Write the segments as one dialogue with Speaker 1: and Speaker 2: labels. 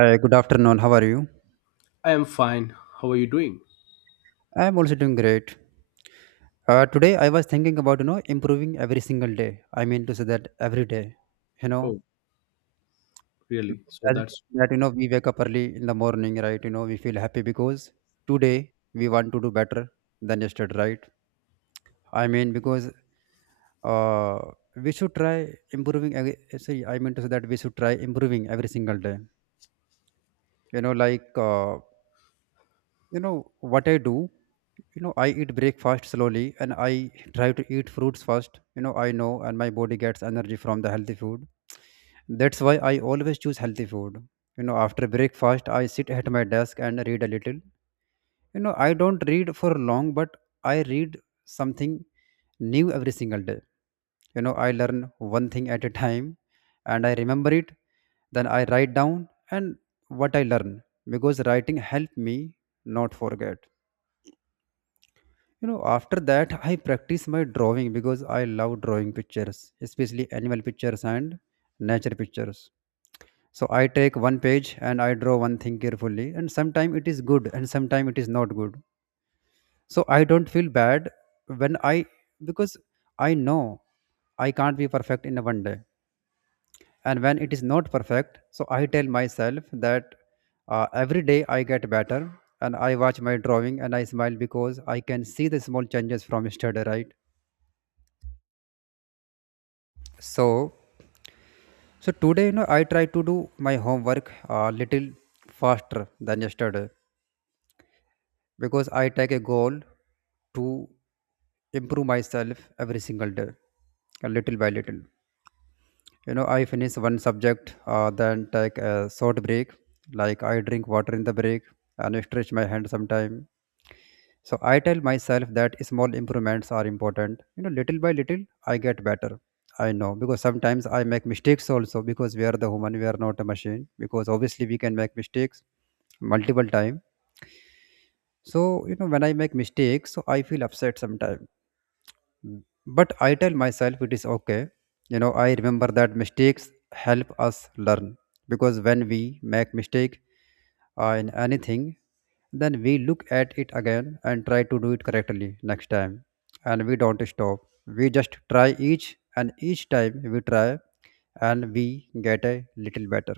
Speaker 1: Hi, good afternoon. How are you?
Speaker 2: I am fine. How are you doing?
Speaker 1: I'm also doing great. Today I was thinking about improving every single day. I mean to say that every day, you know,
Speaker 2: Oh, really? So
Speaker 1: as
Speaker 2: that's
Speaker 1: that we wake up early in the morning, right? You know we feel happy because today we want to do better than yesterday, right? I mean because uh, we should try improving. Sorry, I mean to say that we should try improving every single day. You know, like you know what I do. You know, I eat breakfast slowly, and I try to eat fruits first. I know, and my body gets energy from the healthy food. That's why I always choose healthy food. You know, after breakfast I sit at my desk and read a little. You know, I don't read for long, but I read something new every single day. You know, I learn one thing at a time and I remember it, then I write down and what I learn, because writing helped me not forget. You know, after that, I practice my drawing because I love drawing pictures, especially animal pictures and nature pictures. So I take one page and I draw one thing carefully, and sometimes it is good and sometimes it is not good. So I don't feel bad when I, because I know I can't be perfect in a one day. And when it is not perfect, so I tell myself that every day I get better, and I watch my drawing and I smile because I can see the small changes from yesterday, right? So, so today, you know, I try to do my homework a little faster than yesterday because I take a goal to improve myself every single day, a little by little. You know, I finish one subject, then take a short break, like I drink water in the break and stretch my hand sometime. So I tell myself that small improvements are important. You know, little by little, I get better. I know because sometimes I make mistakes also, because we are the human, we are not a machine. Because obviously we can make mistakes multiple time. So you know, when I make mistakes, so I feel upset sometimes. Mm. But I tell myself it is okay. You know, I remember that mistakes help us learn because when we make mistake in anything, then we look at it again and try to do it correctly next time. And we don't stop. We just try each, and each time we try and we get a little better.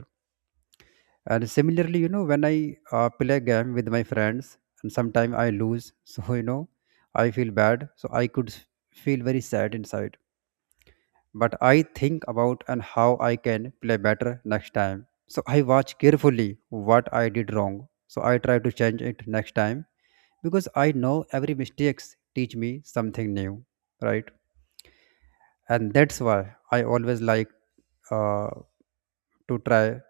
Speaker 1: And similarly, you know, when I play game with my friends, and sometimes I lose, so I feel bad. So I could feel very sad inside. But I think about and how I can play better next time. So I watch carefully what I did wrong. So I try to change it next time because I know every mistakes teach me something new, right? And that's why I always like uh, to try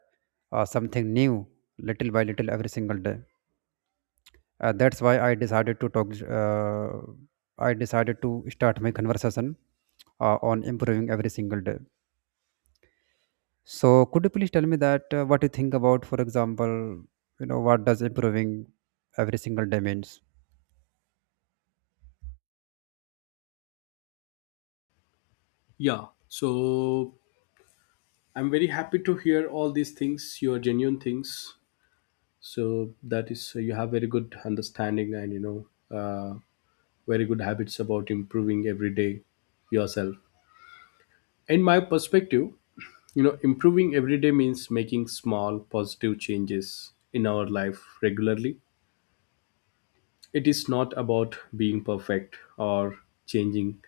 Speaker 1: something new little by little every single day. That's why I decided to talk. Uh, I decided to start my conversation on improving every single day. So, could you please tell me that what you think about, for example, you know, what does improving every single day means?
Speaker 2: yeah. So I'm very happy to hear all these things, your genuine things. So that is you have very good understanding and very good habits about improving every day yourself. In my perspective, improving every day means making small positive changes in our life regularly. It is not about being perfect or changing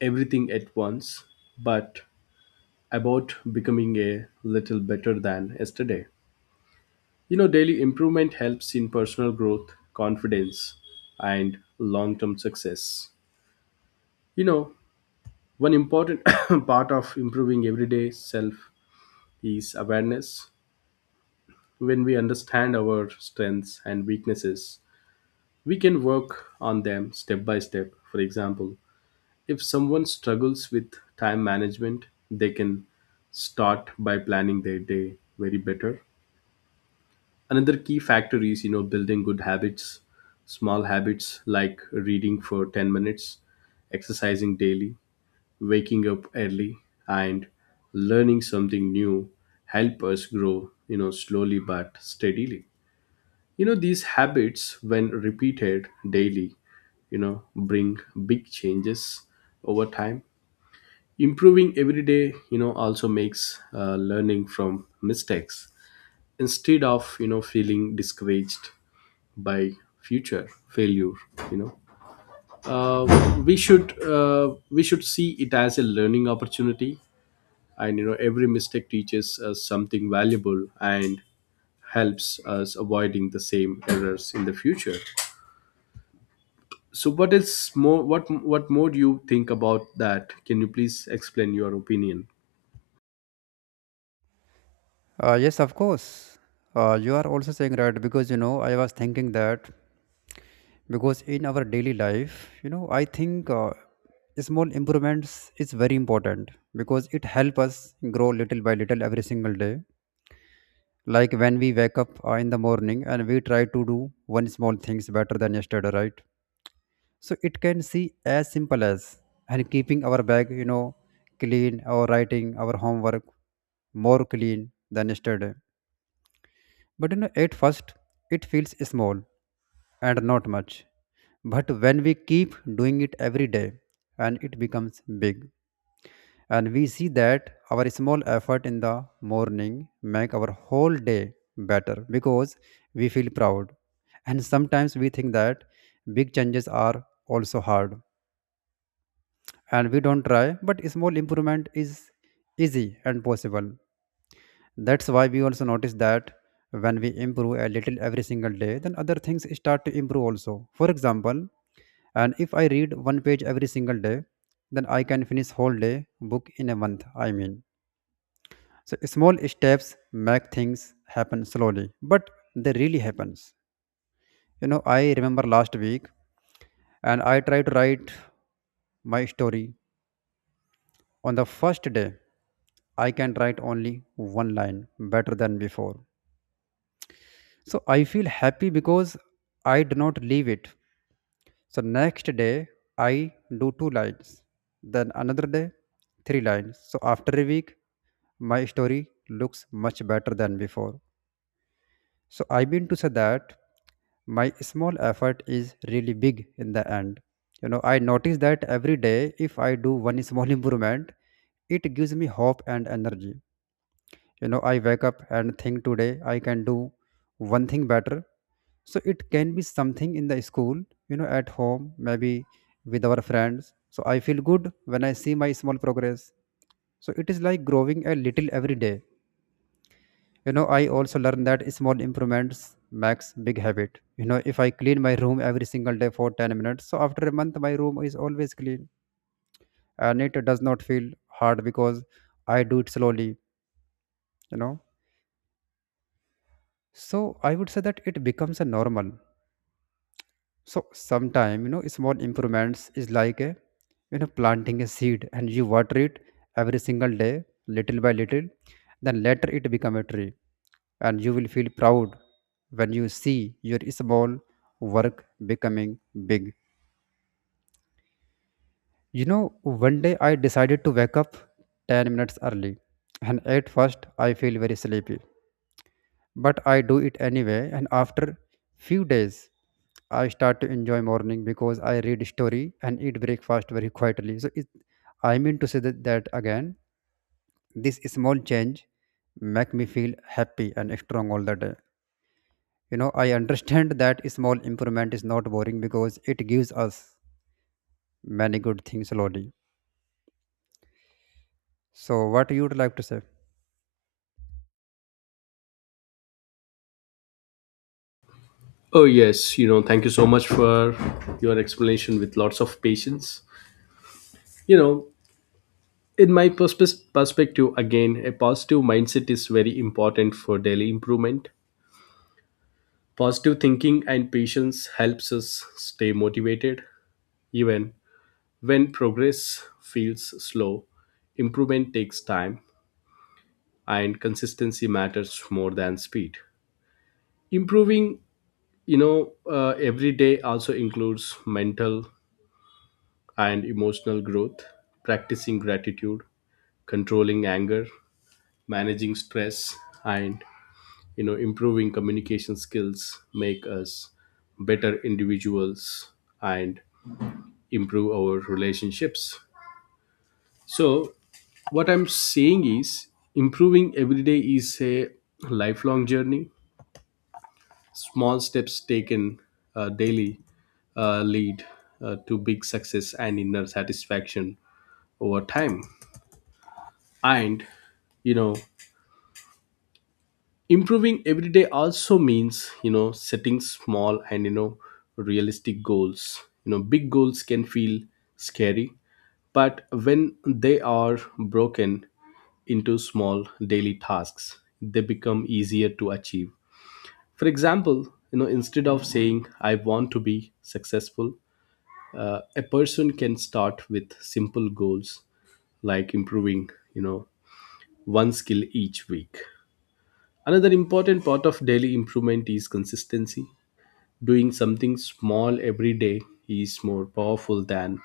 Speaker 2: everything at once, but about becoming a little better than yesterday. Daily improvement helps in personal growth, confidence, and long term success. You know, one important part of improving everyday self is awareness. When we understand our strengths and weaknesses, we can work on them step by step. For example, if someone struggles with time management, they can start by planning their day very better. Another key factor is building good habits. Small habits like reading for 10 minutes, exercising daily, waking up early, and learning something new help us grow, slowly but steadily. These habits, when repeated daily, bring big changes over time. Improving every day, also makes, learning from mistakes, instead of, feeling discouraged by future failure. You know uh, we should uh, we should see it as a learning opportunity, and every mistake teaches us something valuable and helps us avoiding the same errors in the future. So what is more, what more do you think about that? Can you please explain your opinion?
Speaker 1: Yes, of course. You are also saying right, because you know I was thinking that, because in our daily life, you know, I think small improvements is very important because it help us grow little by little every single day. Like when we wake up in the morning and we try to do one small things better than yesterday, right? So it can see as simple as and keeping our bag, you know, clean or writing our homework more clean than yesterday. But you know, at first it feels small and not much. But when we keep doing it every day and it becomes big, and we see that our small effort in the morning make our whole day better because we feel proud, and sometimes we think that big changes are also hard and we don't try, but small improvement is easy and possible. That's why we also notice that when we improve a little every single day, then other things start to improve also, for example, and if I read one page every single day, then I can finish whole day book in a month, I mean. So small steps make things happen slowly, but they really happens. You know, I remember last week and I tried to write my story. On the first day, I can write only one line better than before. So I feel happy because I do not leave it. So next day I do two lines. Then another day three lines. So after a week my story looks much better than before. So I mean to say that my small effort is really big in the end. You know, I notice that every day if I do one small improvement, it gives me hope and energy. You know, I wake up and think today I can do one thing better. So it can be something in the school, you know, at home, maybe with our friends. So I feel good when I see my small progress. So it is like growing a little every day. You know, I also learned that small improvements makes big habit. You know, if I clean my room every single day for 10 minutes, so after a month my room is always clean, and it does not feel hard because I do it slowly, you know. So I would say that it becomes a normal. So sometime, you know, small improvements is like a, planting a seed, and you water it every single day, little by little, then later it become a tree, and you will feel proud when you see your small work becoming big. You know, one day I decided to wake up 10 minutes early, and at first I feel very sleepy, but I do it anyway, and after few days I start to enjoy morning because I read story and eat breakfast very quietly. So it, I mean to say that again, this small change make me feel happy and strong all the day. You know, I understand that small improvement is not boring because it gives us many good things slowly. So, what you would like to say?
Speaker 2: Oh yes, thank you so much for your explanation with lots of patience. You know in my perspective, again, a positive mindset is very important for daily improvement. Positive thinking and patience helps us stay motivated even when progress feels slow. Improvement takes time and consistency matters more than speed. Improving, you know every day also includes mental and emotional growth. Practicing gratitude, controlling anger, managing stress, and improving communication skills make us better individuals and improve our relationships. So what I'm saying is improving every day is a lifelong journey. Small steps taken, daily, lead, to big success and inner satisfaction over time. And you know improving every day also means, setting small and, realistic goals. Big goals can feel scary, but when they are broken into small daily tasks they become easier to achieve. For example, instead of saying I want to be successful, a person can start with simple goals like improving, one skill each week. Another important part of daily improvement is consistency. Doing something small every day is more powerful than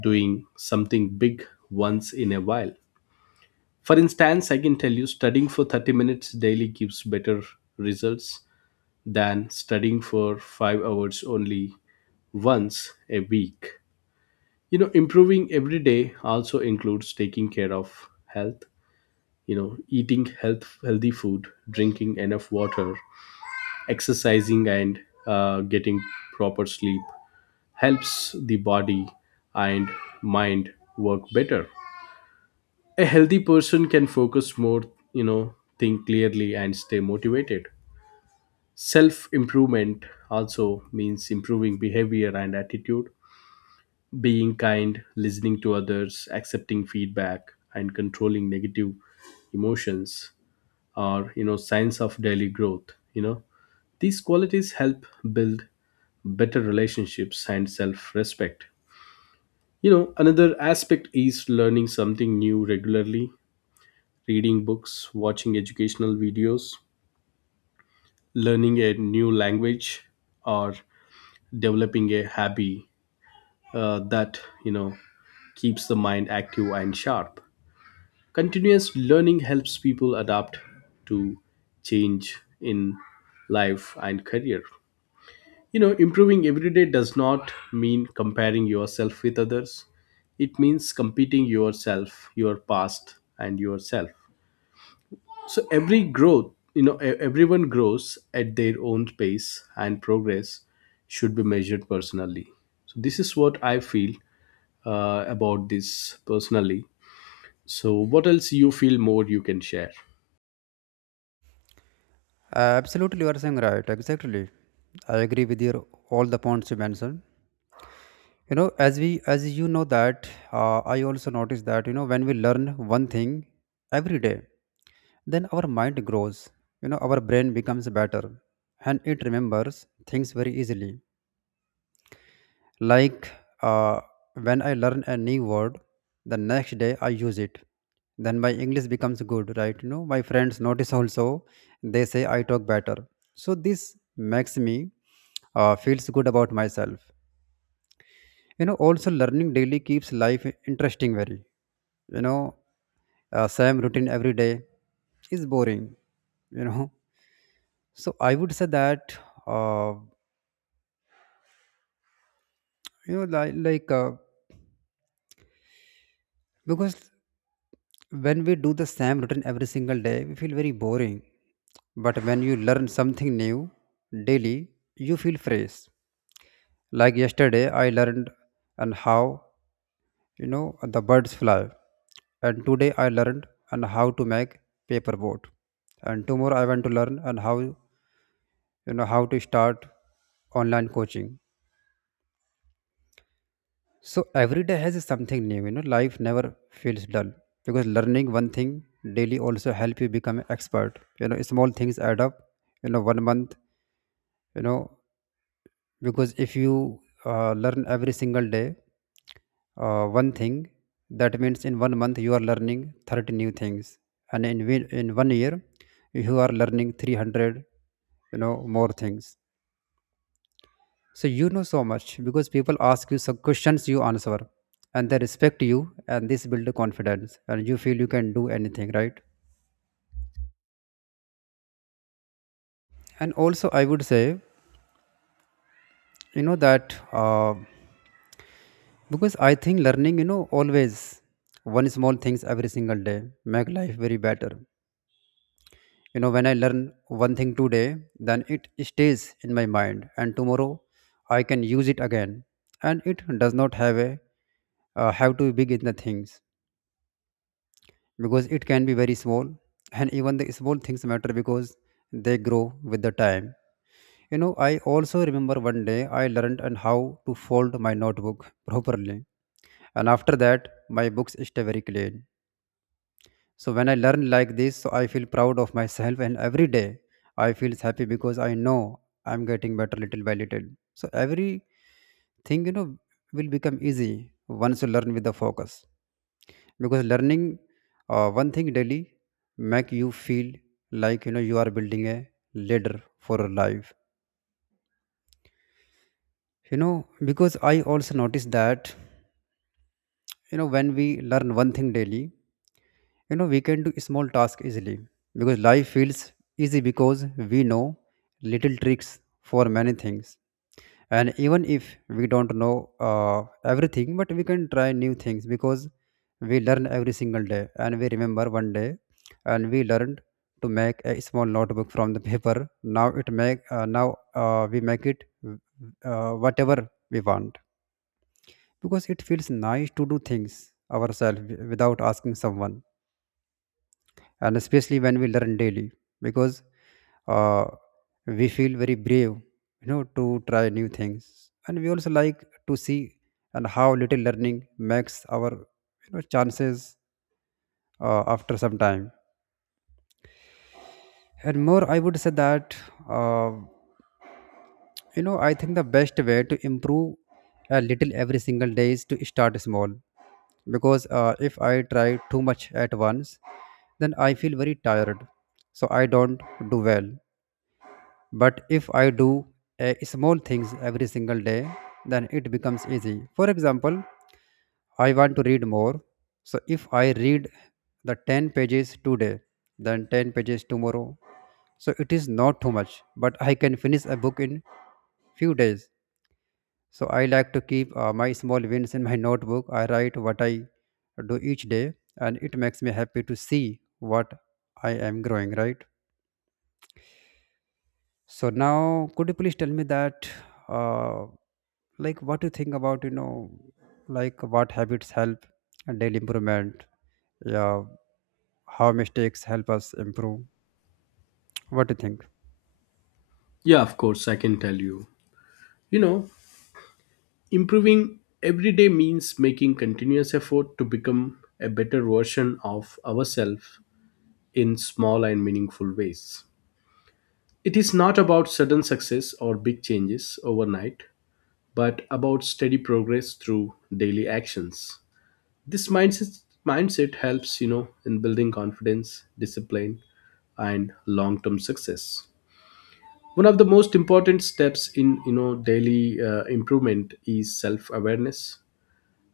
Speaker 2: doing something big once in a while. For instance, I can tell you, studying for 30 minutes daily gives better results than studying for 5 hours only once a week. Improving every day also includes taking care of health, eating healthy food, drinking enough water, exercising, and, getting proper sleep helps the body and mind work better. A healthy person can focus more, think clearly and stay motivated. Self improvement also means improving behavior and attitude, being kind, listening to others, accepting feedback, and controlling negative emotions, or signs of daily growth. These qualities help build better relationships and self-respect. Another aspect is learning something new regularly: reading books, watching educational videos, learning a new language, or developing a hobby, that you know keeps the mind active and sharp. Continuous learning helps people adapt to change in life and career. Improving every day does not mean comparing yourself with others. It means competing yourself, your past, and yourself. So every growth, everyone grows at their own pace, and progress should be measured personally. So this is what I feel, about this personally. So what else you feel more you can share?
Speaker 1: Absolutely, you are saying right. Exactly, I agree with your all the points you mentioned. You know, as you know that I also notice that you know when we learn one thing every day, then our mind grows. You know, our brain becomes better, and it remembers things very easily. Like uh, when I learn a new word, the next day I use it. Then my English becomes good, right? You know, my friends notice also. They say I talk better. So this makes me feels good about myself. You know, also learning daily keeps life interesting. Very, you know, same routine every day is boring. You know, so I would say that uh, you know, like because when we do the same routine every single day, we feel very boring. But when you learn something new daily, you feel fresh. Like yesterday, I learned and how you know the birds fly, and today I learned and how to make paper boat, and tomorrow I want to learn and how you know how to start online coaching. So every day has something new. You know, life never feels dull because learning one thing daily also help you become an expert. You know, small things add up. You know, one month. You know, because if you learn every single day one thing, that means in one month you are learning 30 new things, and in one year you are learning 300. You know, more things. So you know so much because people ask you some questions, you answer, and they respect you, and this build the confidence, and you feel you can do anything, right? And also, I would say, you know that because I think learning, you know, always one small things every single day make life very better. You know, when I learn one thing today, then it stays in my mind, and tomorrow I can use it again, and it does not have a have to be big in the things, because it can be very small, and even the small things matter because they grow with the time. You know, I also remember one day I learned and how to fold my notebook properly. And after that, my books stay very clean. So when I learn like this, so I feel proud of myself, and every day I feel happy because I know I'm getting better little by little. So every thing, you know, will become easy once you learn with the focus. Because learning one thing daily make you feel like, you know, you are building a ladder for your life, you know. Because I also noticed that, you know, when we learn one thing daily, you know, we can do small tasks easily, because life feels easy, because we know little tricks for many things. And even if we don't know everything, but we can try new things because we learn every single day. And we remember one day, and we learned to make a small notebook from the paper. Now it make now we make it whatever we want, because it feels nice to do things ourselves without asking someone, and especially when we learn daily. Because uh, we feel very brave, you know, to try new things. And we also like to see and how little learning makes our, you know, chances after some time. And more, I would say that, uh, you know, I think the best way to improve a little every single day is to start small. Because if I try too much at once, then I feel very tired, so I don't do well. But if I do a small things every single day, then it becomes easy. For example, I want to read more. So if I read the 10 pages today, then 10 pages tomorrow. So it is not too much, but I can finish a book in few days. So I like to keep my small wins in my notebook. I write what I do each day, and it makes me happy to see what I am growing, right? So now, could you please tell me that, uh, like, what you think about, you know, like what habits help and daily improvement? Yeah, how mistakes help us improve? What do you think?
Speaker 2: Yeah, of course, I can tell you. You know, Improving every day means making continuous effort to become a better version of ourselves in small and meaningful ways. It is not about sudden success or big changes overnight, but about steady progress through daily actions. This mindset helps, in building confidence, discipline, and long-term success. One of the most important steps in, daily, improvement is self-awareness.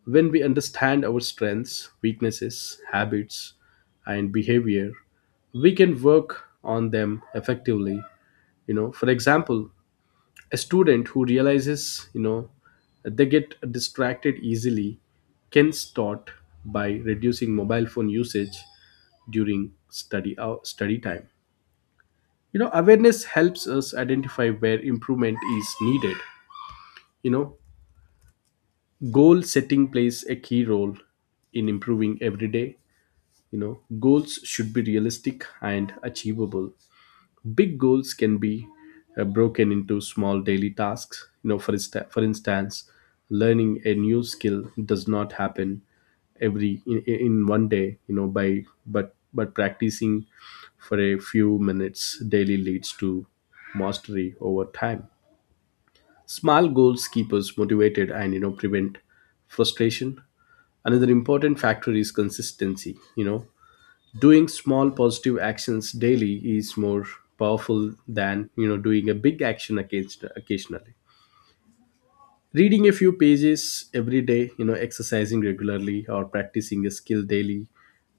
Speaker 2: When we understand our strengths, weaknesses, habits, and behavior, we can work on them effectively. For example, a student who realizes, they get distracted easily can start by reducing mobile phone usage during study time. Awareness helps us identify where improvement is needed. You know, goal setting plays a key role in improving every day. you know Goals should be realistic and achievable. Big goals can be, broken into small daily tasks, for, for instance, learning a new skill does not happen in one day, by but practicing for a few minutes daily leads to mastery over time. Small goals keep us motivated and prevent frustration. Another important factor is consistency. Doing small positive actions daily is more powerful than doing a big action occasionally. Reading a few pages every day, exercising regularly, or practicing a skill daily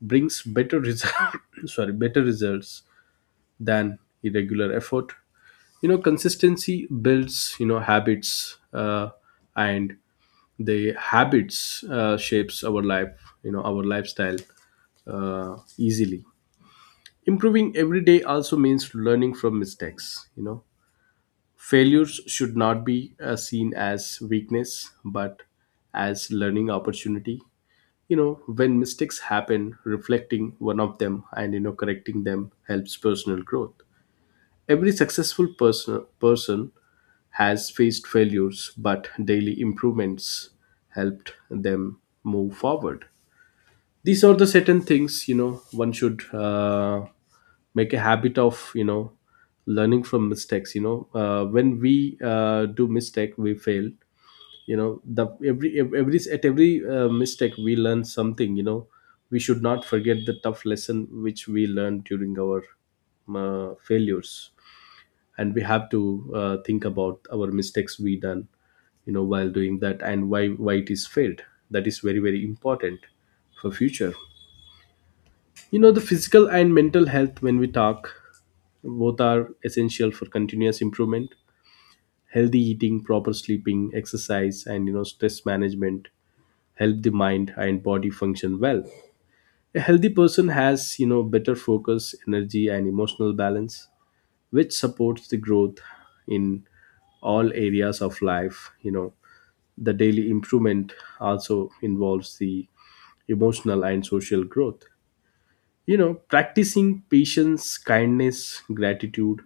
Speaker 2: brings better result. Sorry, better results than irregular effort. Consistency builds, habits, and the habits, shapes our life, our lifestyle, easily. Improving every day also means learning from mistakes. Failures should not be, seen as weakness but as learning opportunity. When mistakes happen, reflecting one of them and, correcting them helps personal growth. Every successful person has faced failures, but daily improvements helped them move forward. These are the certain things, one should, make a habit of, learning from mistakes. When we do mistake we fail. You know the every ev- every at every mistake we learn something. We should not forget the tough lesson which we learned during our, failures. And we have to, think about our mistakes we done, while doing that and why it is failed. That is very important for future. The physical and mental health, when we talk, both are essential for continuous improvement. Healthy eating, proper sleeping, exercise, and, stress management help the mind and body function well. A healthy person has, better focus, energy, and emotional balance, which supports the growth in all areas of life. The daily improvement also involves the emotional and social growth. Practicing patience, kindness, gratitude,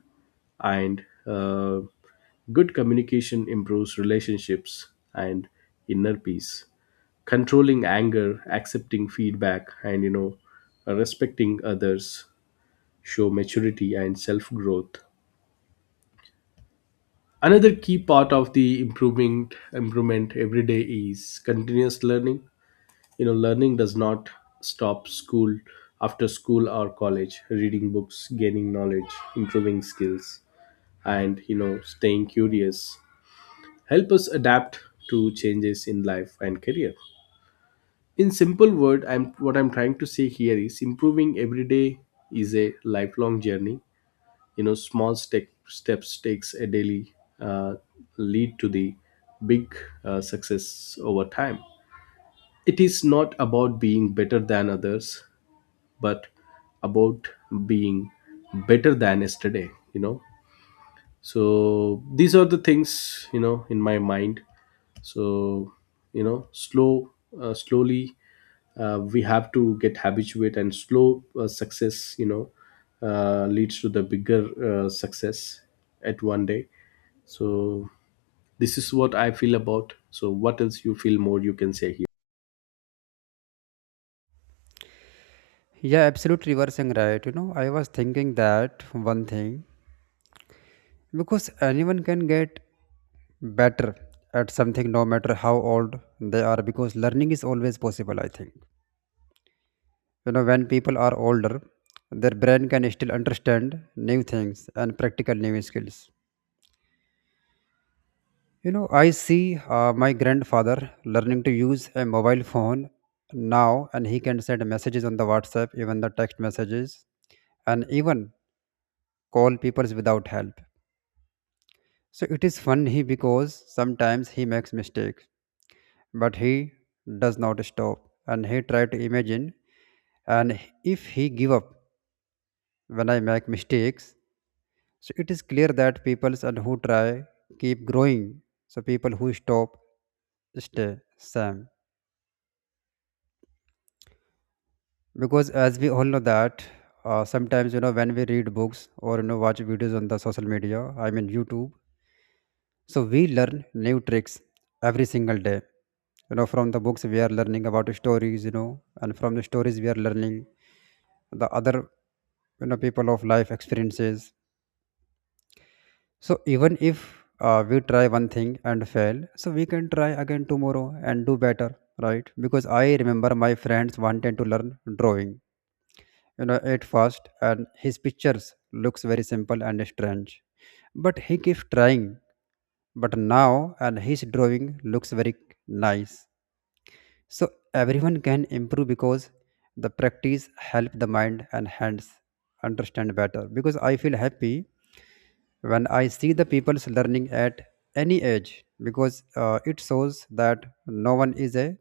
Speaker 2: and, good communication improves relationships and inner peace. Controlling anger, accepting feedback, and respecting others show maturity and self growth another key part of the improvement every day is continuous learning. Learning does not stop school after school or college. Reading books, gaining knowledge, improving skills, and, staying curious help us adapt to changes in life and career. In simple word, I'm what I'm trying to say here is improving every day is a lifelong journey. Small steps takes a daily, uh, lead to the big, success over time. It is not about being better than others but about being better than yesterday. So these are the things, in my mind. So, slow, slowly, we have to get habituated and slow, success, leads to the bigger, success at one day. So this is what I feel about. So what else you feel more you can say here?
Speaker 1: Yeah, absolute reversing, right. You know, I was thinking that one thing, because anyone can get better at something no matter how old they are, because learning is always possible. I think, you know, when people are older, their brain can still understand new things and practical new skills. You know, I see my grandfather learning to use a mobile phone now, and he can send messages on the WhatsApp, even the text messages, and even call people without help. So it is funny because sometimes he makes mistakes, but he does not stop, and he try to imagine. And if he give up when I make mistakes, so it is clear that people and who try keep growing. So people who stop stay same. Because as we all know that, sometimes, you know, when we read books or, you know, watch videos on the social media, I mean YouTube, so we learn new tricks every single day. You know, from the books we are learning about stories, you know, and from the stories we are learning the other, you know, people of life experiences. So even if we try one thing and fail, so we can try again tomorrow and do better, right? Because I remember my friends wanted to learn drawing, you know, at first, and his pictures looks very simple and strange, but he keeps trying. But now and his drawing looks very nice. So everyone can improve because the practice help the mind and hands understand better. Because I feel happy when I see the people's learning at any age, because it shows that no one is a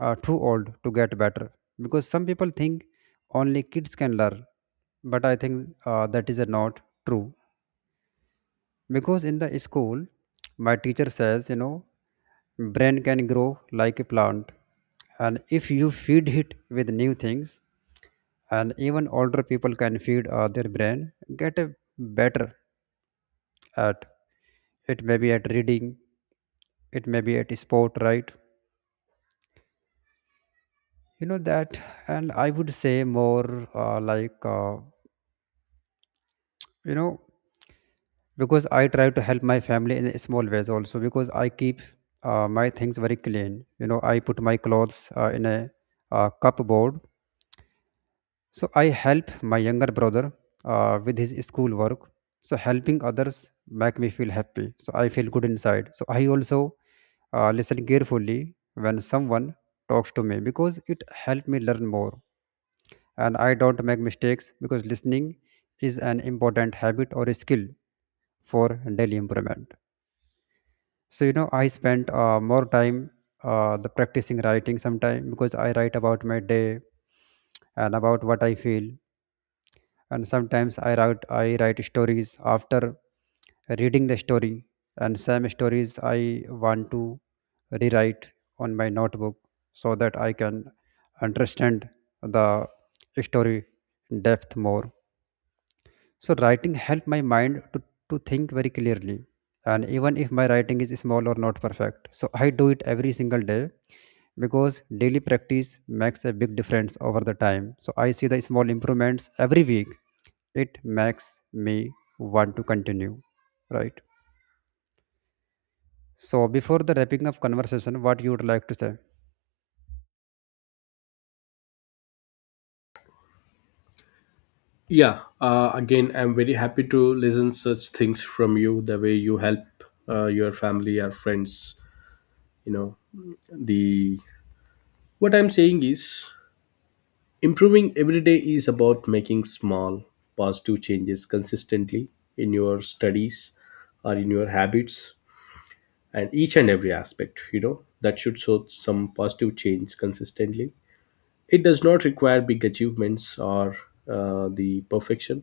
Speaker 1: too old to get better. Because some people think only kids can learn, but I think that is not true. Because in the school, my teacher says, you know, brain can grow like a plant, and if you feed it with new things, and even older people can feed their brain get a better at it, maybe at reading, it may be at sport, right? You know that. And I would say more, you know, because I try to help my family in small ways also, because I keep my things very clean. You know, I put my clothes in a cupboard. So I help my younger brother with his school work. So helping others make me feel happy, so I feel good inside. So I also listen carefully when someone talks to me, because it helped me learn more, and I don't make mistakes, because listening is an important habit or a skill for daily improvement. So, you know, I spent more time the practicing writing sometime, because I write about my day and about what I feel. And sometimes I write stories after reading the story, and some stories I want to rewrite on my notebook so that I can understand the story depth more. So writing helped my mind to think very clearly. And even if my writing is small or not perfect, so I do it every single day, because daily practice makes a big difference over the time. So I see the small improvements every week. It makes me want to continue, right? So before the wrapping up conversation, what you would like to say?
Speaker 2: Yeah, again, I'm very happy to listen such things from you. The way you help, your family or friends, you know, the what I'm saying is, improving every day is about making small positive changes consistently in your studies or in your habits and each and every aspect. You know that should show some positive change consistently. It does not require big achievements or, the perfection,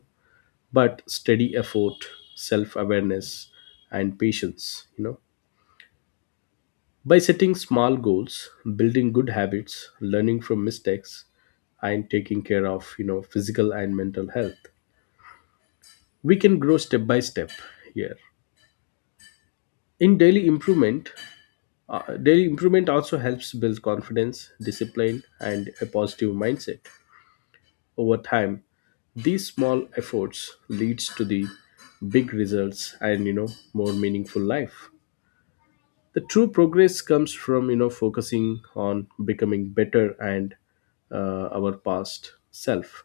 Speaker 2: but steady effort, self-awareness, and patience. By setting small goals, building good habits, learning from mistakes, and taking care of, physical and mental health, we can grow step by step here in daily improvement. Daily improvement also helps build confidence, discipline, and a positive mindset over time. These small efforts leads to the big results and, more meaningful life. The true progress comes from, focusing on becoming better and, our past self,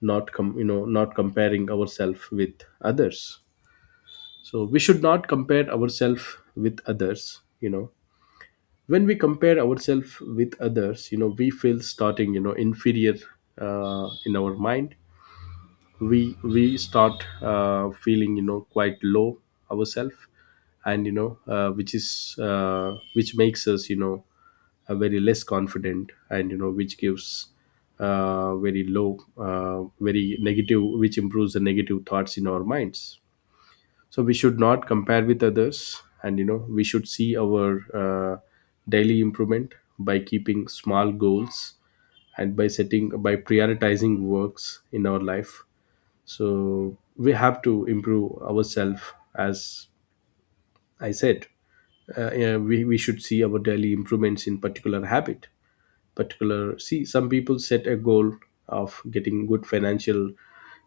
Speaker 2: not com- not comparing ourselves with others. So we should not compare ourselves with others. When we compare ourselves with others, we feel starting, inferior, in our mind. We start, feeling, quite low ourselves. And, which is, which makes us, very less confident, and, which gives, very low, very negative, which improves the negative thoughts in our minds. So we should not compare with others, and, we should see our, daily improvement by keeping small goals and by setting, by prioritizing works in our life. So we have to improve ourselves, as I said. We should see our daily improvements in particular habit particular. See, some people set a goal of getting good financial,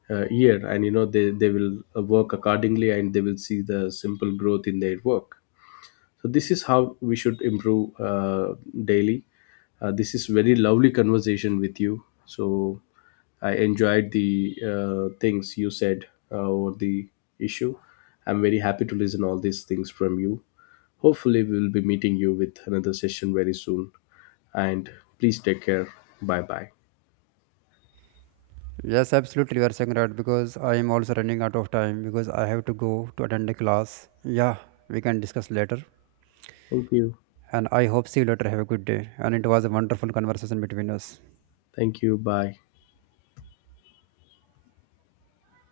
Speaker 2: year, and they will, work accordingly, and they will see the simple growth in their work. So this is how we should improve, daily. This is very lovely conversation with you. So I enjoyed the, things you said, over the issue. I'm very happy to listen all these things from you. Hopefully we'll be meeting you with another session very soon, and please take care. Bye bye.
Speaker 1: Yes, absolutely, you are saying right, because I am also running out of time because I have to go to attend a class. Yeah, we can discuss later.
Speaker 2: Thank you.
Speaker 1: And I hope see you later. Have a good day. And it was a wonderful conversation between us.
Speaker 2: Thank you. Bye.